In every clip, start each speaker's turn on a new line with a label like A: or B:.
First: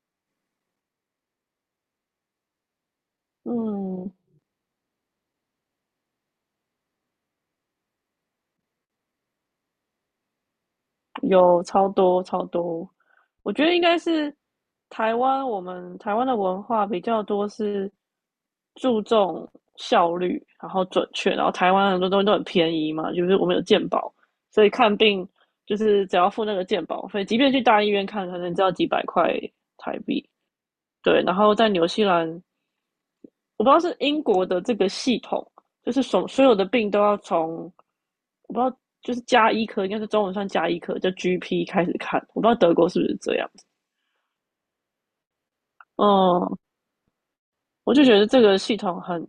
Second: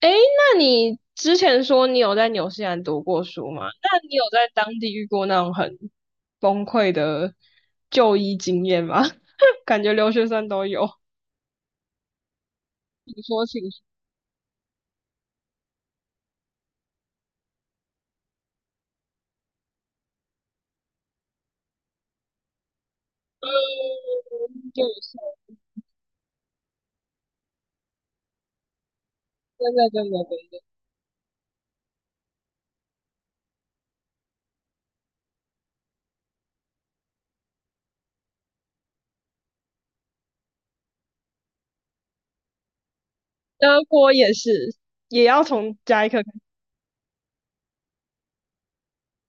A: 诶，那你之前说你有在纽西兰读过书吗？那
B: 嗯，
A: 你有在当地遇过那种很崩溃的就医经验吗？感觉留学生都有。
B: 有超多超多，
A: 你说，
B: 我
A: 请
B: 觉得
A: 说，
B: 应该是台湾，我们台湾的文化比较多是注重效率，然后准确，然后台湾很多东西都很便宜嘛，就是我们有健保，所以
A: 就
B: 看
A: 一下
B: 病就是只要付那个健保费，即便去大医院看，可能只要几百块
A: 真的
B: 台
A: 真的
B: 币。
A: 真的。
B: 对，然后在纽西兰，我不知道是英国的这个系统，就是所有的病都要从，我不知道，就是加医科，应该是中文算加医科，叫 GP 开始看。我不知道德国是不是这样。
A: 德国也是，也要从加一颗
B: 嗯，我就觉得这个系统很，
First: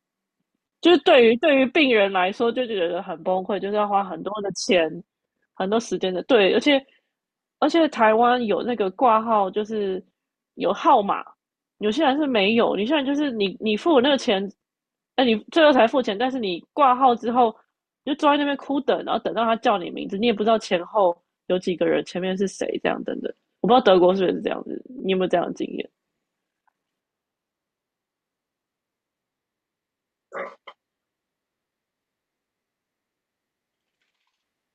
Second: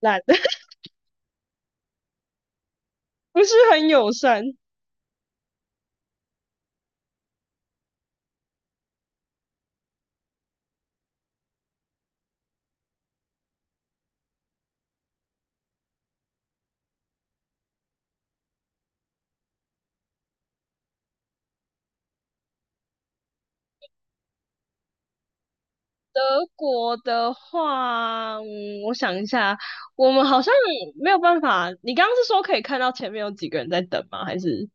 A: 烂。
B: 就是对于病人来说，就觉得很崩
A: 不是
B: 溃，就是要
A: 很
B: 花
A: 友
B: 很多
A: 善。
B: 的钱、很多时间的。对，而且台湾有那个挂号，就是有号码，有些人是没有。有现在就是你付了那个钱，哎，你最后才付钱，但是你挂号之后，你就坐在那边哭等，然后等到他叫你名字，你也不知道前后有几个人，前面是谁，这样等等。我不知道德国是不是这样子，你有没有这样的经验？
A: 德国的话，我想一下，我们好像没有办法。你刚刚是说可以看到前面有几个人在等吗？还是？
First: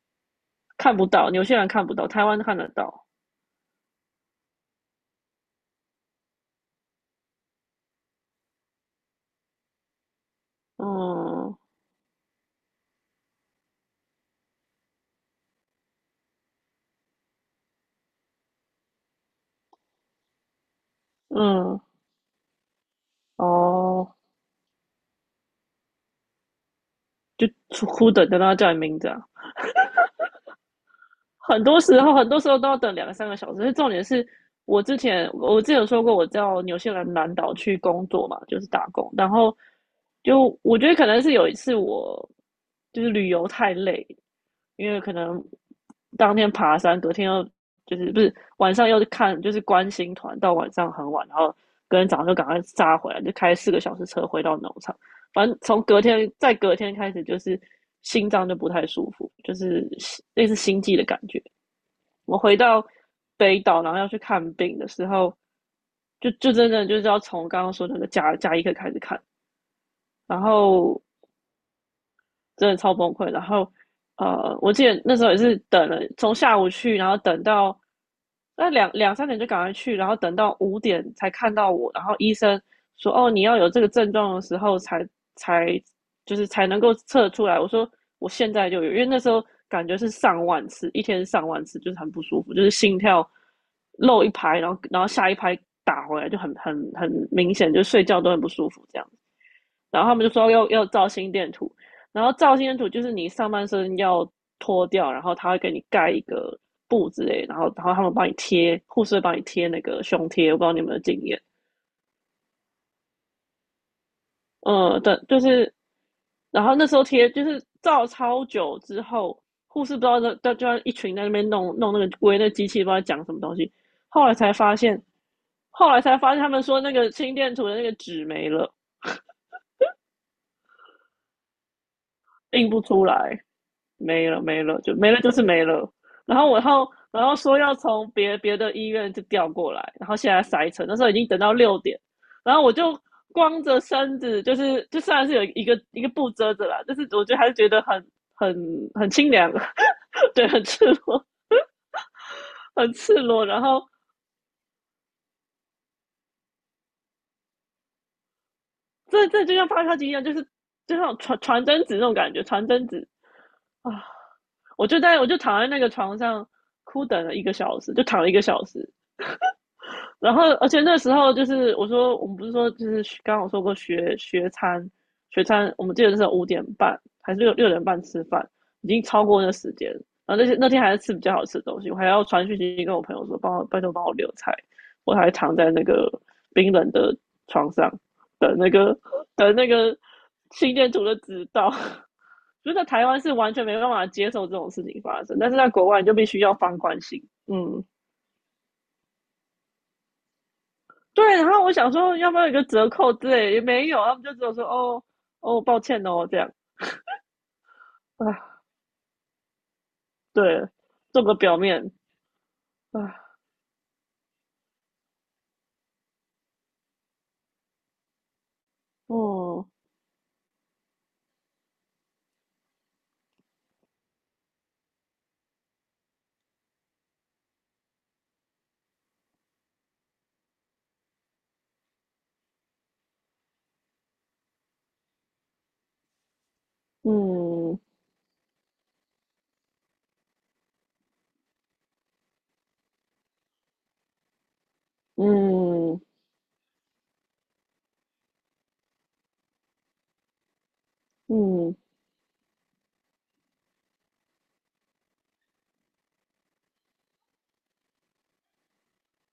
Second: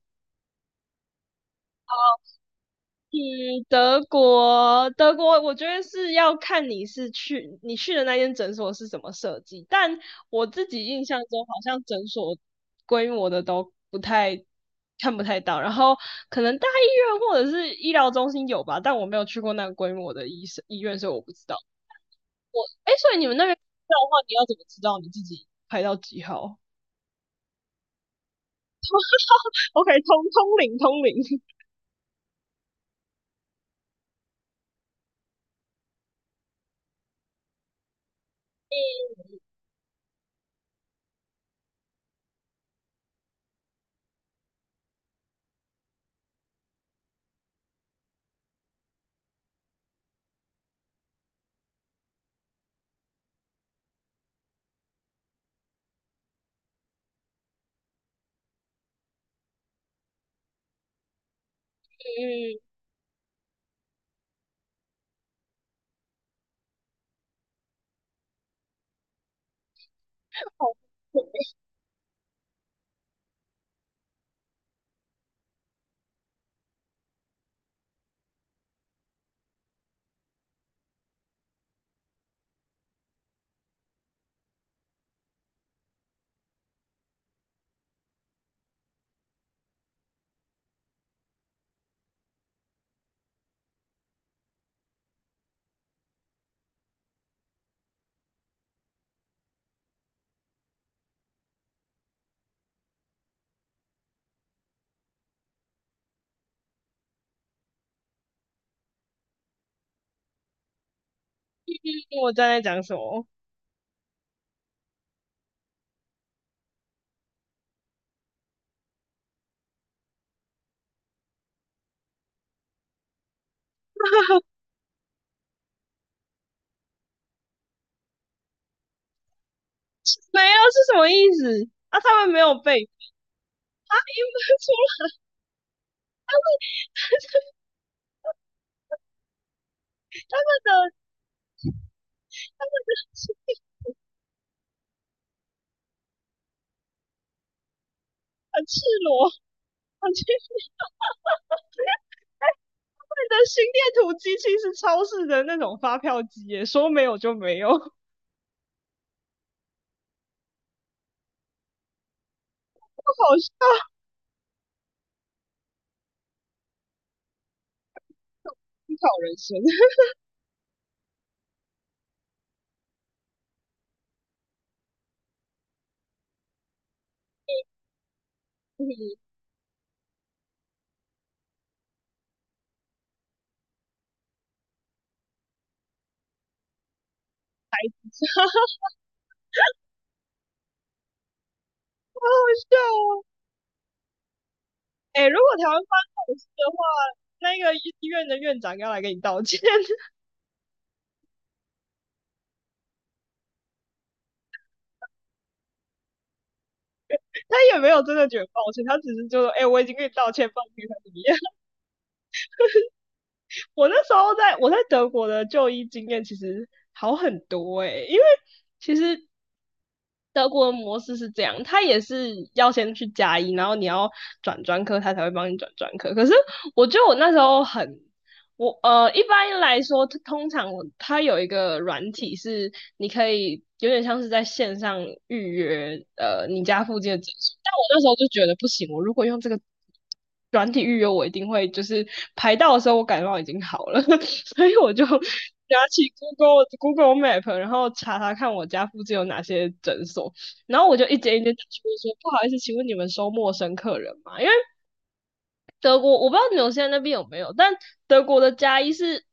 B: 看不到，有些人看不到，台湾看得到。
A: 嗯。德国，我觉得是要看你去的那间诊所是怎么设计。但我自己印象中，好
B: 嗯
A: 像诊所规模的都不太看不太到，然后可能大医院或者是医疗中心有吧，但我没有去过那个规模的医院，所以我不知道。
B: 嗯。
A: 哎，所以你们那边的
B: 哦，
A: 话，你要怎么知道你自己排到几号
B: 就出哭等等到他叫你名字啊。
A: ？OK，通通灵通灵。
B: 很多时候，很多时候都要等两个三个小时。重点是我之前有说过，我到纽西兰南岛去工作嘛，就是打工。然后就我觉得可能是有一次我就是旅游太累，因为可能当天爬山，隔天又，就是不是晚上又是看，就是观星团，到晚上很晚，然后隔天早上就赶快扎回来，就开4个小时车回到农场。反正从隔天再隔天开始，就是心脏就不太舒服，就是类似心悸的感觉。我回
A: 嗯。
B: 到北岛，然后要去看病的时候，就真的就是要从刚刚说那个甲医科开始看，然
A: 好。
B: 后 真的超崩溃。然后，我记得那时候也是等了，从下午去，然后等到那两三点就赶快去，然后等到五点才看到我。然后医生说："哦，你要有这个症状的时候才，才就是才能够测出来。"我说："我现在就有，因为那时候感觉是上万次，一天上万次，就是很不舒服，就是心跳漏一拍，然后下一拍打回来就很明显，就睡觉都很不舒服这样。"然后他们就说要照心电图，然后照心电图就是你上半身要脱掉，然后他会给你盖一个布之类，然后他们帮你贴，护士会帮你贴那个胸贴，我不知道你有没有经验，
A: 我正在讲什么？
B: 嗯，对，就是，然后那时候贴就是照超久之后，护士不知道就在一群在那边弄那个围那机器，不知道讲什么东西，后来 才发现，后来才发现他们说那个心电图的那个纸没了，
A: 没有是什么意思？啊，他们没有
B: 印
A: 被
B: 不出
A: 啊，
B: 来。
A: 因
B: 没了
A: 为
B: 没
A: 除
B: 了，就没
A: 了
B: 了就是没了。然后我然后说要从别的医院就调过来，然后现在塞车，
A: 的。
B: 那时候已经等到六点，然后我就光着身子，就是就算是有一个布遮着啦，但是我觉得还是觉得很，很
A: 很赤
B: 很
A: 裸，
B: 清凉，
A: 很奇怪
B: 对，很赤裸，很赤
A: 的
B: 裸。然
A: 心
B: 后
A: 电图机器是超市的那种发票机耶，说没有就没有。
B: 这就像发烧机一样，就是就像传真纸那种感觉，传真纸
A: 好笑。
B: 啊，我就在我就躺在那个床上哭等了一个小时，就躺了一个小时。
A: 思考人生。
B: 然后，而且那时候就是我说，我们不是说就是刚刚我说过学餐，学餐我们记得那时候5点半还是六点半吃饭，已经
A: 嗯，
B: 超过那时间。然后那些那天还是吃比较好吃的东西，我还要传讯息跟我朋友说，帮我拜托帮我留菜，我还躺在那个冰冷的床上等那个等那个心电图的指导。
A: 好好
B: 就
A: 笑
B: 在台湾
A: 哦。
B: 是完全没办法接受这种事情
A: 哎、
B: 发
A: 欸
B: 生，
A: 如
B: 但
A: 果
B: 是在
A: 台湾
B: 国
A: 发
B: 外你
A: 生
B: 就必
A: 这种
B: 须
A: 事
B: 要
A: 的话，
B: 放宽心，
A: 那个
B: 嗯。
A: 医院的院长要来给你道歉。
B: 对，然后我想说要不要有一个折扣之类，也没有，他们就只有说哦哦，抱歉哦这样。
A: 他也没有真的觉得
B: 啊，
A: 抱歉，他只是就说，哎、欸我已经跟你道歉，抱
B: 对，
A: 歉，他怎么
B: 做个
A: 样？
B: 表面啊，
A: 我那时候在德国的就医经验其实好很多。哎、欸因为其实
B: 哦，
A: 德国的模式是这样，他也是要先去加一，然后你要转专科，他才会帮你转专科。可是我觉得我那时候很，一般来说，通常他有一个软体是你可以有点像是在线上预约，你家附近的诊所。但
B: 嗯
A: 我那时候就觉得不行，我如果用这个软体预约，我一定会就是排到的时候，我感冒已经好了。所以我就拿
B: 嗯
A: 起 Google Map，然后查查看我家附近有哪些诊所，然后我就一间一间打
B: 嗯，
A: 去问说，不好意思，请问你们收陌生客人吗？因为德国我不知道纽西兰那边有没有，但德国的加医是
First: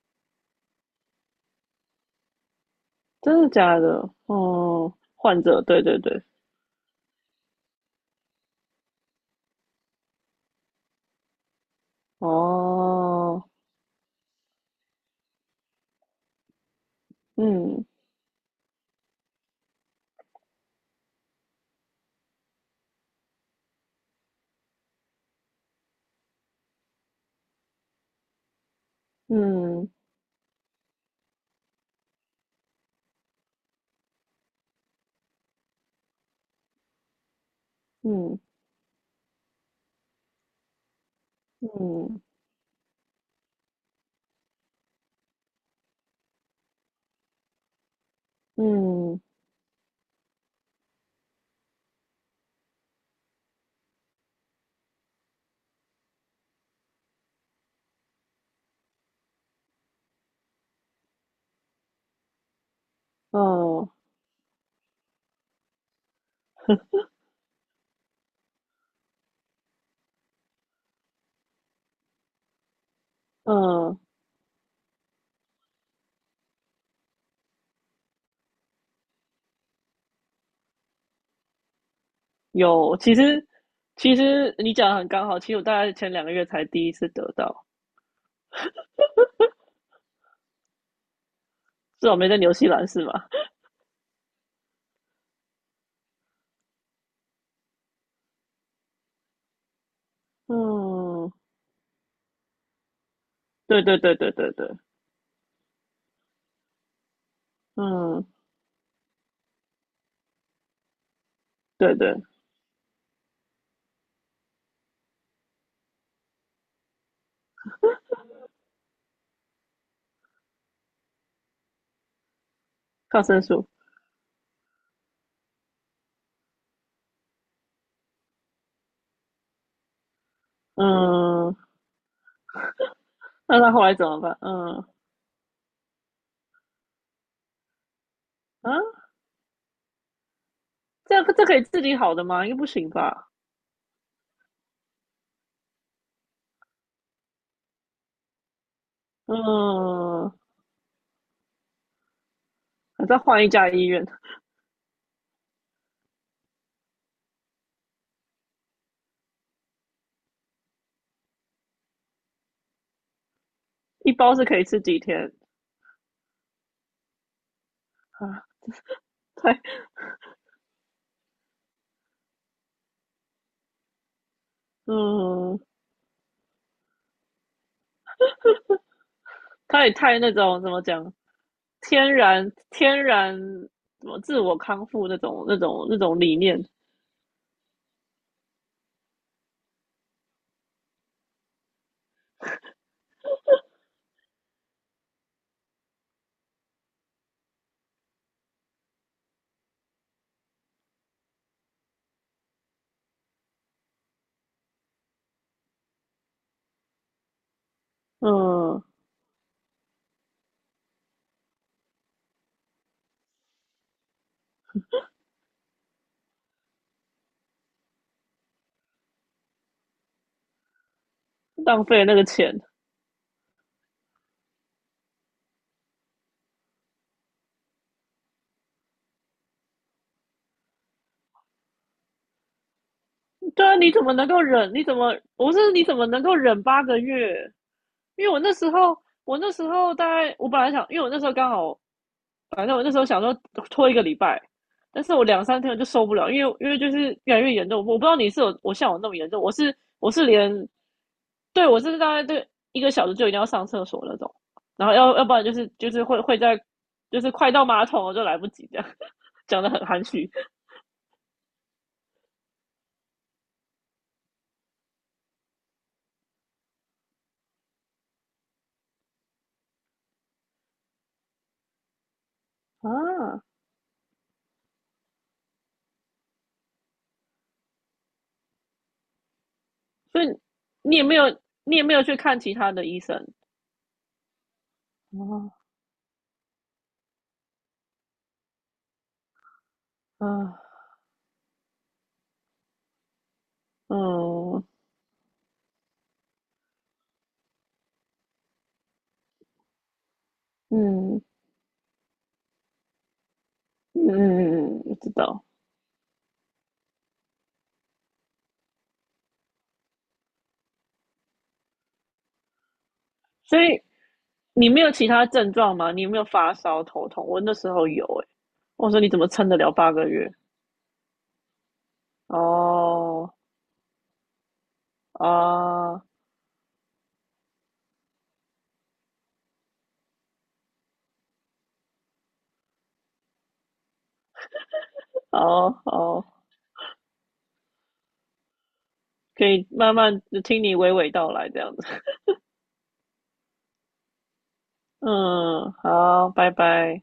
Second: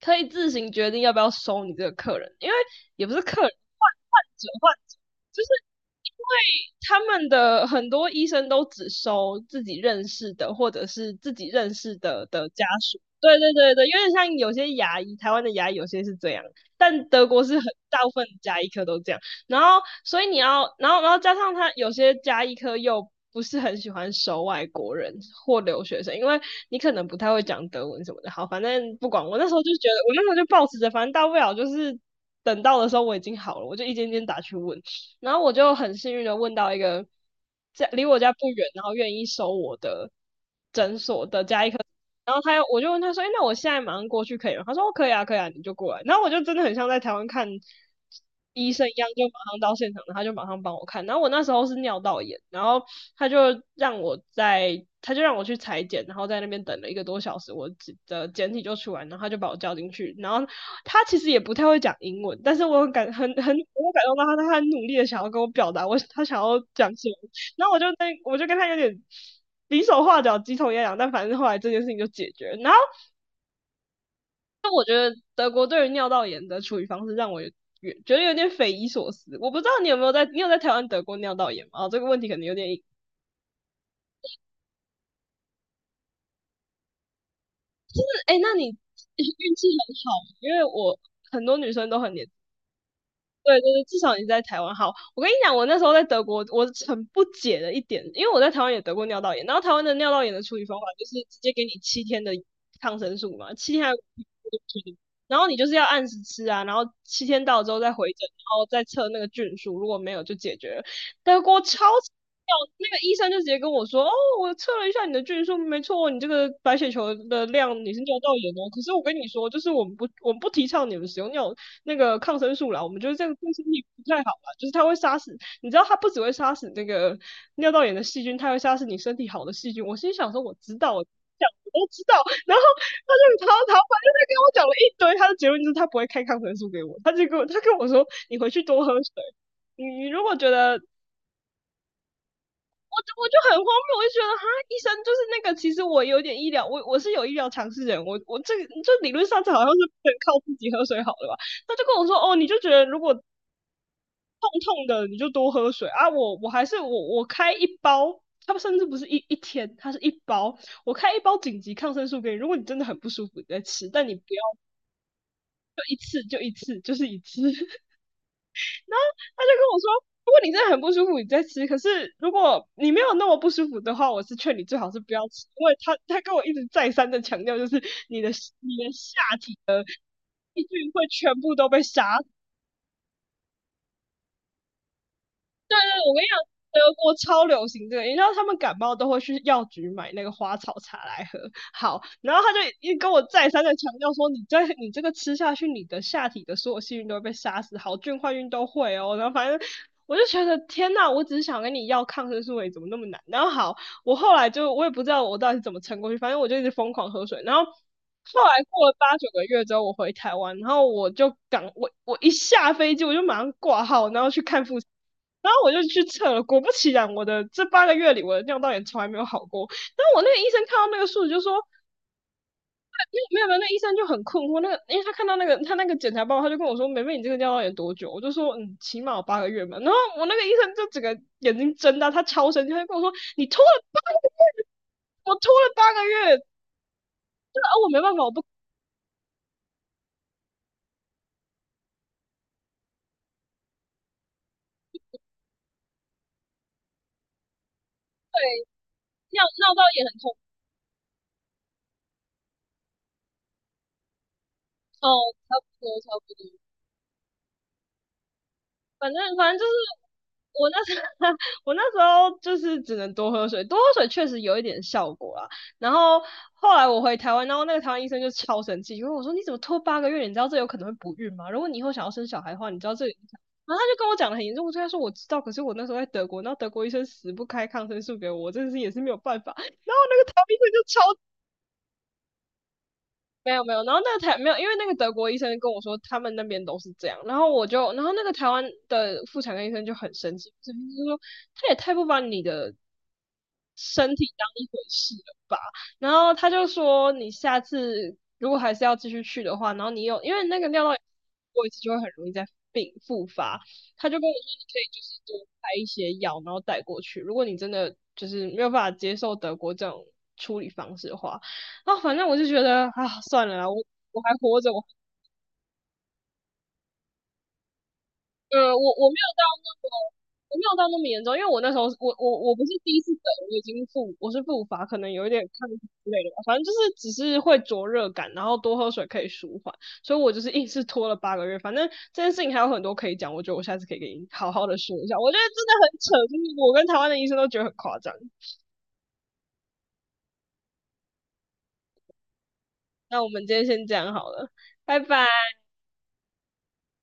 A: 可以自行决定要不要收你这个客人，因为也不是客
B: 真的
A: 人，
B: 假的？
A: 患
B: 哦，
A: 者就
B: 患
A: 是
B: 者，对对对，
A: 他们的很多医生都只收自己认识的，或者是自己认识的家属。对
B: 哦，
A: 对对对，有点像有些牙医，台湾的牙医有些是这样，但德国是很
B: 嗯
A: 大部分牙医科都这样。然后，所以你要，然后加上他有些牙医科又不是很喜欢收外国人或留学生，因为你可能不太会讲德文什么的。好，反正不管，
B: 嗯
A: 我那时候就抱持着，反正大不了就是等到的时候我已经好了，我就一间间打去问。然后我就很幸运的问到一个在离我家
B: 嗯
A: 不远，然后愿意收我的。
B: 嗯
A: 然后他又，我就问他说："哎、那我现在马上过去可以吗？"他说："哦，可以啊，可以啊，你就过来。"然后我就真的很像在台湾看医生一样，
B: 嗯
A: 就马上到现场，然他就马上帮我看。然后我那时候是尿道炎，然后他就让我在，他就让我去裁剪，然后在那边等了一个多小时，我的检体就出来，然后他就把我叫进去。然后他其实也不太会讲英文，但是我很感很很，
B: 嗯
A: 我感动到他，他很努力的想要跟我表达我他想要讲什么。然后我就跟他有点比手画脚、鸡同鸭讲，但反正后来这件事情就解决了。然后
B: 嗯，
A: 德国对于尿道炎的处理方式让我有觉得有点匪夷所思。我不知道你有没有在，你有在台湾得过尿道炎吗？哦，这个问题可能有点硬。
B: 有，其实你讲的很刚好，其实我大概前2个月才第一次得到，
A: 哎，那你运气很好，因为我很多女生都
B: 至
A: 很
B: 少
A: 年。
B: 没在纽西兰是吧？
A: 对对对，至少你在台湾好。我跟你讲，我那时候在德国，我很不解的一点，因为我在台湾也得过尿道炎，然后台湾的尿道炎的处理方法就是
B: 嗯，
A: 直接给你七天的抗生素嘛，七天
B: 对
A: 还有
B: 对
A: 五
B: 对对对对，
A: 天然后你就是要按时吃啊，然后七天到了之后再回诊，
B: 嗯，
A: 然后再测那个菌数，如果没有就解决了。德国超
B: 对
A: 级。
B: 对，
A: 那个医生就直接跟我说："哦，我测了一下你的菌数，没错，你这个白血球的量你是尿道炎哦。可是我跟你说，就是我们不提倡你们使用尿那个抗生素啦，我们觉得
B: 抗
A: 这个
B: 生
A: 对身
B: 素，
A: 体不太好啦，就是它会杀死，你知道它不只会杀死那个尿道炎的细菌，它会杀死你身体好的细菌。"我心想说，我知道，
B: 嗯，
A: 我都知道。然后他就他
B: 那他
A: 他
B: 后来
A: 反
B: 怎
A: 正
B: 么
A: 就跟
B: 办？
A: 我讲了
B: 嗯
A: 一堆，他的结论就是他不会开抗生素给我，他跟我说，你回去
B: 啊，
A: 多喝水。你你如果觉得，
B: 这样这可以治理好的吗？应该不行
A: 我
B: 吧？
A: 就很荒谬，我就觉得哈，医生就是那个，其实我有点医疗，我是有医疗常识的人，我这个就理论上这好像是不能
B: 嗯，
A: 靠自己喝水好了吧？他就跟我说，哦，你就觉得如
B: 还
A: 果
B: 再换一家医院，
A: 痛痛的你就多喝水啊。我还是我开一包，它甚至不是一天，它是一包，我开一包紧急抗生素给你。如果你真的很不舒服，你再吃，但
B: 一
A: 你不
B: 包
A: 要
B: 是可以吃几天
A: 就一次就一次，就是一次。他就
B: 啊？太，
A: 跟我说。如果你真的很不舒服，你再吃。可是如果你没有那么不舒服的话，我是劝你最好是不要吃，
B: 嗯，
A: 因为他跟我一直再三的强调，就是你的你的下体
B: 他也太那种
A: 细
B: 怎么
A: 菌会
B: 讲，
A: 全部都被
B: 天
A: 杀死，
B: 然天然什么自我康复那种那种那
A: 我
B: 种
A: 跟你
B: 理
A: 讲，
B: 念，
A: 德国超流行这个，你知道他们感冒都会去药局买那个花草茶来喝。好，然后他就一跟我再三的强调说，你这个吃下去，你的下体的所有细菌都会被杀死，好菌坏菌都会哦。然后反正我就觉得天呐，我只是想跟你要抗生素而已，怎么那么难？然后好，我后来就我也不知道我到底是怎么撑过去，反正我就一直疯狂喝水。然后后来
B: 嗯，
A: 过了八九个月之后，我回台湾，然后我就赶我一下飞机，我就马上挂号，然后去看复。然后我就去测了，果不其然，我的这八个月里我的尿道炎从来没有好过。然后我那个医生看到那个数据就说，
B: 浪费那个钱，
A: 没有没有，那医生就很困惑，那个因为他看到那个他那个检查报告，他就跟我说，梅梅你这个尿道炎多久？我就说嗯，起码有八个月嘛。然后我那个医生就整个眼睛睁大，他超生气，他就跟我说，你拖
B: 对啊，
A: 了。
B: 你怎么能够忍？你怎么
A: 我拖
B: 我
A: 了
B: 是你
A: 八
B: 怎
A: 个
B: 么能够
A: 月，
B: 忍八个月？
A: 对啊，哦我没办法，
B: 因为
A: 我
B: 我
A: 不
B: 那时候大概我本来想，因为我那时候刚好，反正我那时候想说拖1个礼拜，但是我两三天我就受不了，因为因为就是越来越严重。我不知道你是有我像我那么严重，
A: 尿
B: 我
A: 尿
B: 是
A: 道炎
B: 我
A: 很
B: 是
A: 痛，
B: 连对我是大概对一个小时就一定要上厕所那种，然后
A: 哦，
B: 要不然就
A: 差不
B: 是
A: 多差
B: 会
A: 不
B: 会
A: 多。
B: 在就是快到马桶我就来不及这样，
A: 反正
B: 讲
A: 就
B: 的
A: 是
B: 很含蓄
A: 我那时候 我那时候就是只能多喝水，多喝水确实有一点效果啦。然后后来我回台湾，然后那个台湾医生就超生气，因为我说你怎么拖八个月？你知道这有可能会不孕吗？如果你以后想要生小孩的话，你知道这个影响。
B: 啊。
A: 然后他就跟我讲的很严重，我对他说我知道，可是我那时候在德国，那德国医生死不开抗生素给我，我真的是也是没有办法。台
B: 所以
A: 湾医生就
B: 你也没
A: 超
B: 有，你也没有去看其他的医生
A: 没有没有，然后那个台没有，因为那个德国医
B: 啊？
A: 生跟我说他们那边都是这样，然后我就，然后那个台湾的妇产科医生就很生气，
B: 啊，
A: 就是说他也太不把你的身体当
B: 嗯
A: 一回事了吧，然后他就说你下次如果还是要继续去的话，然后你有因为那个尿道炎
B: 嗯
A: 过一次就会很容易再病复发，
B: 嗯
A: 他就跟我说你可
B: 嗯
A: 以
B: 嗯
A: 就
B: 知
A: 是
B: 道。
A: 多开一些药，然后带过去，如果你真的就是没有办法接受德国这种处理方式的话。啊，反正我就觉得啊，算了
B: 所
A: 啦，我
B: 以
A: 我还活
B: 你
A: 着，
B: 没有其他症状吗？你有没有发烧、头痛？我那时候有哎、欸，
A: 我
B: 我说你
A: 我没
B: 怎么
A: 有到
B: 撑得了
A: 那么，
B: 八个月？
A: 我没有到那么严重，因为我那时候我不是第一次得，
B: 哦
A: 我是复发，可能有一点抗体
B: 啊
A: 之类的吧，反正就是只是会灼热感，然后多喝水可以舒缓，所以我就是硬是拖了八个月。反正这件事情还有很多可以讲，我觉得我下次可以给你好好的说一下。我觉得真的
B: 哦
A: 很
B: 哦，
A: 扯，就是我跟台湾的医生都觉得很夸张。
B: 可以慢慢听你娓娓道来这样子。
A: 那我们今天先这样好了，拜拜。
B: 嗯，好，拜拜。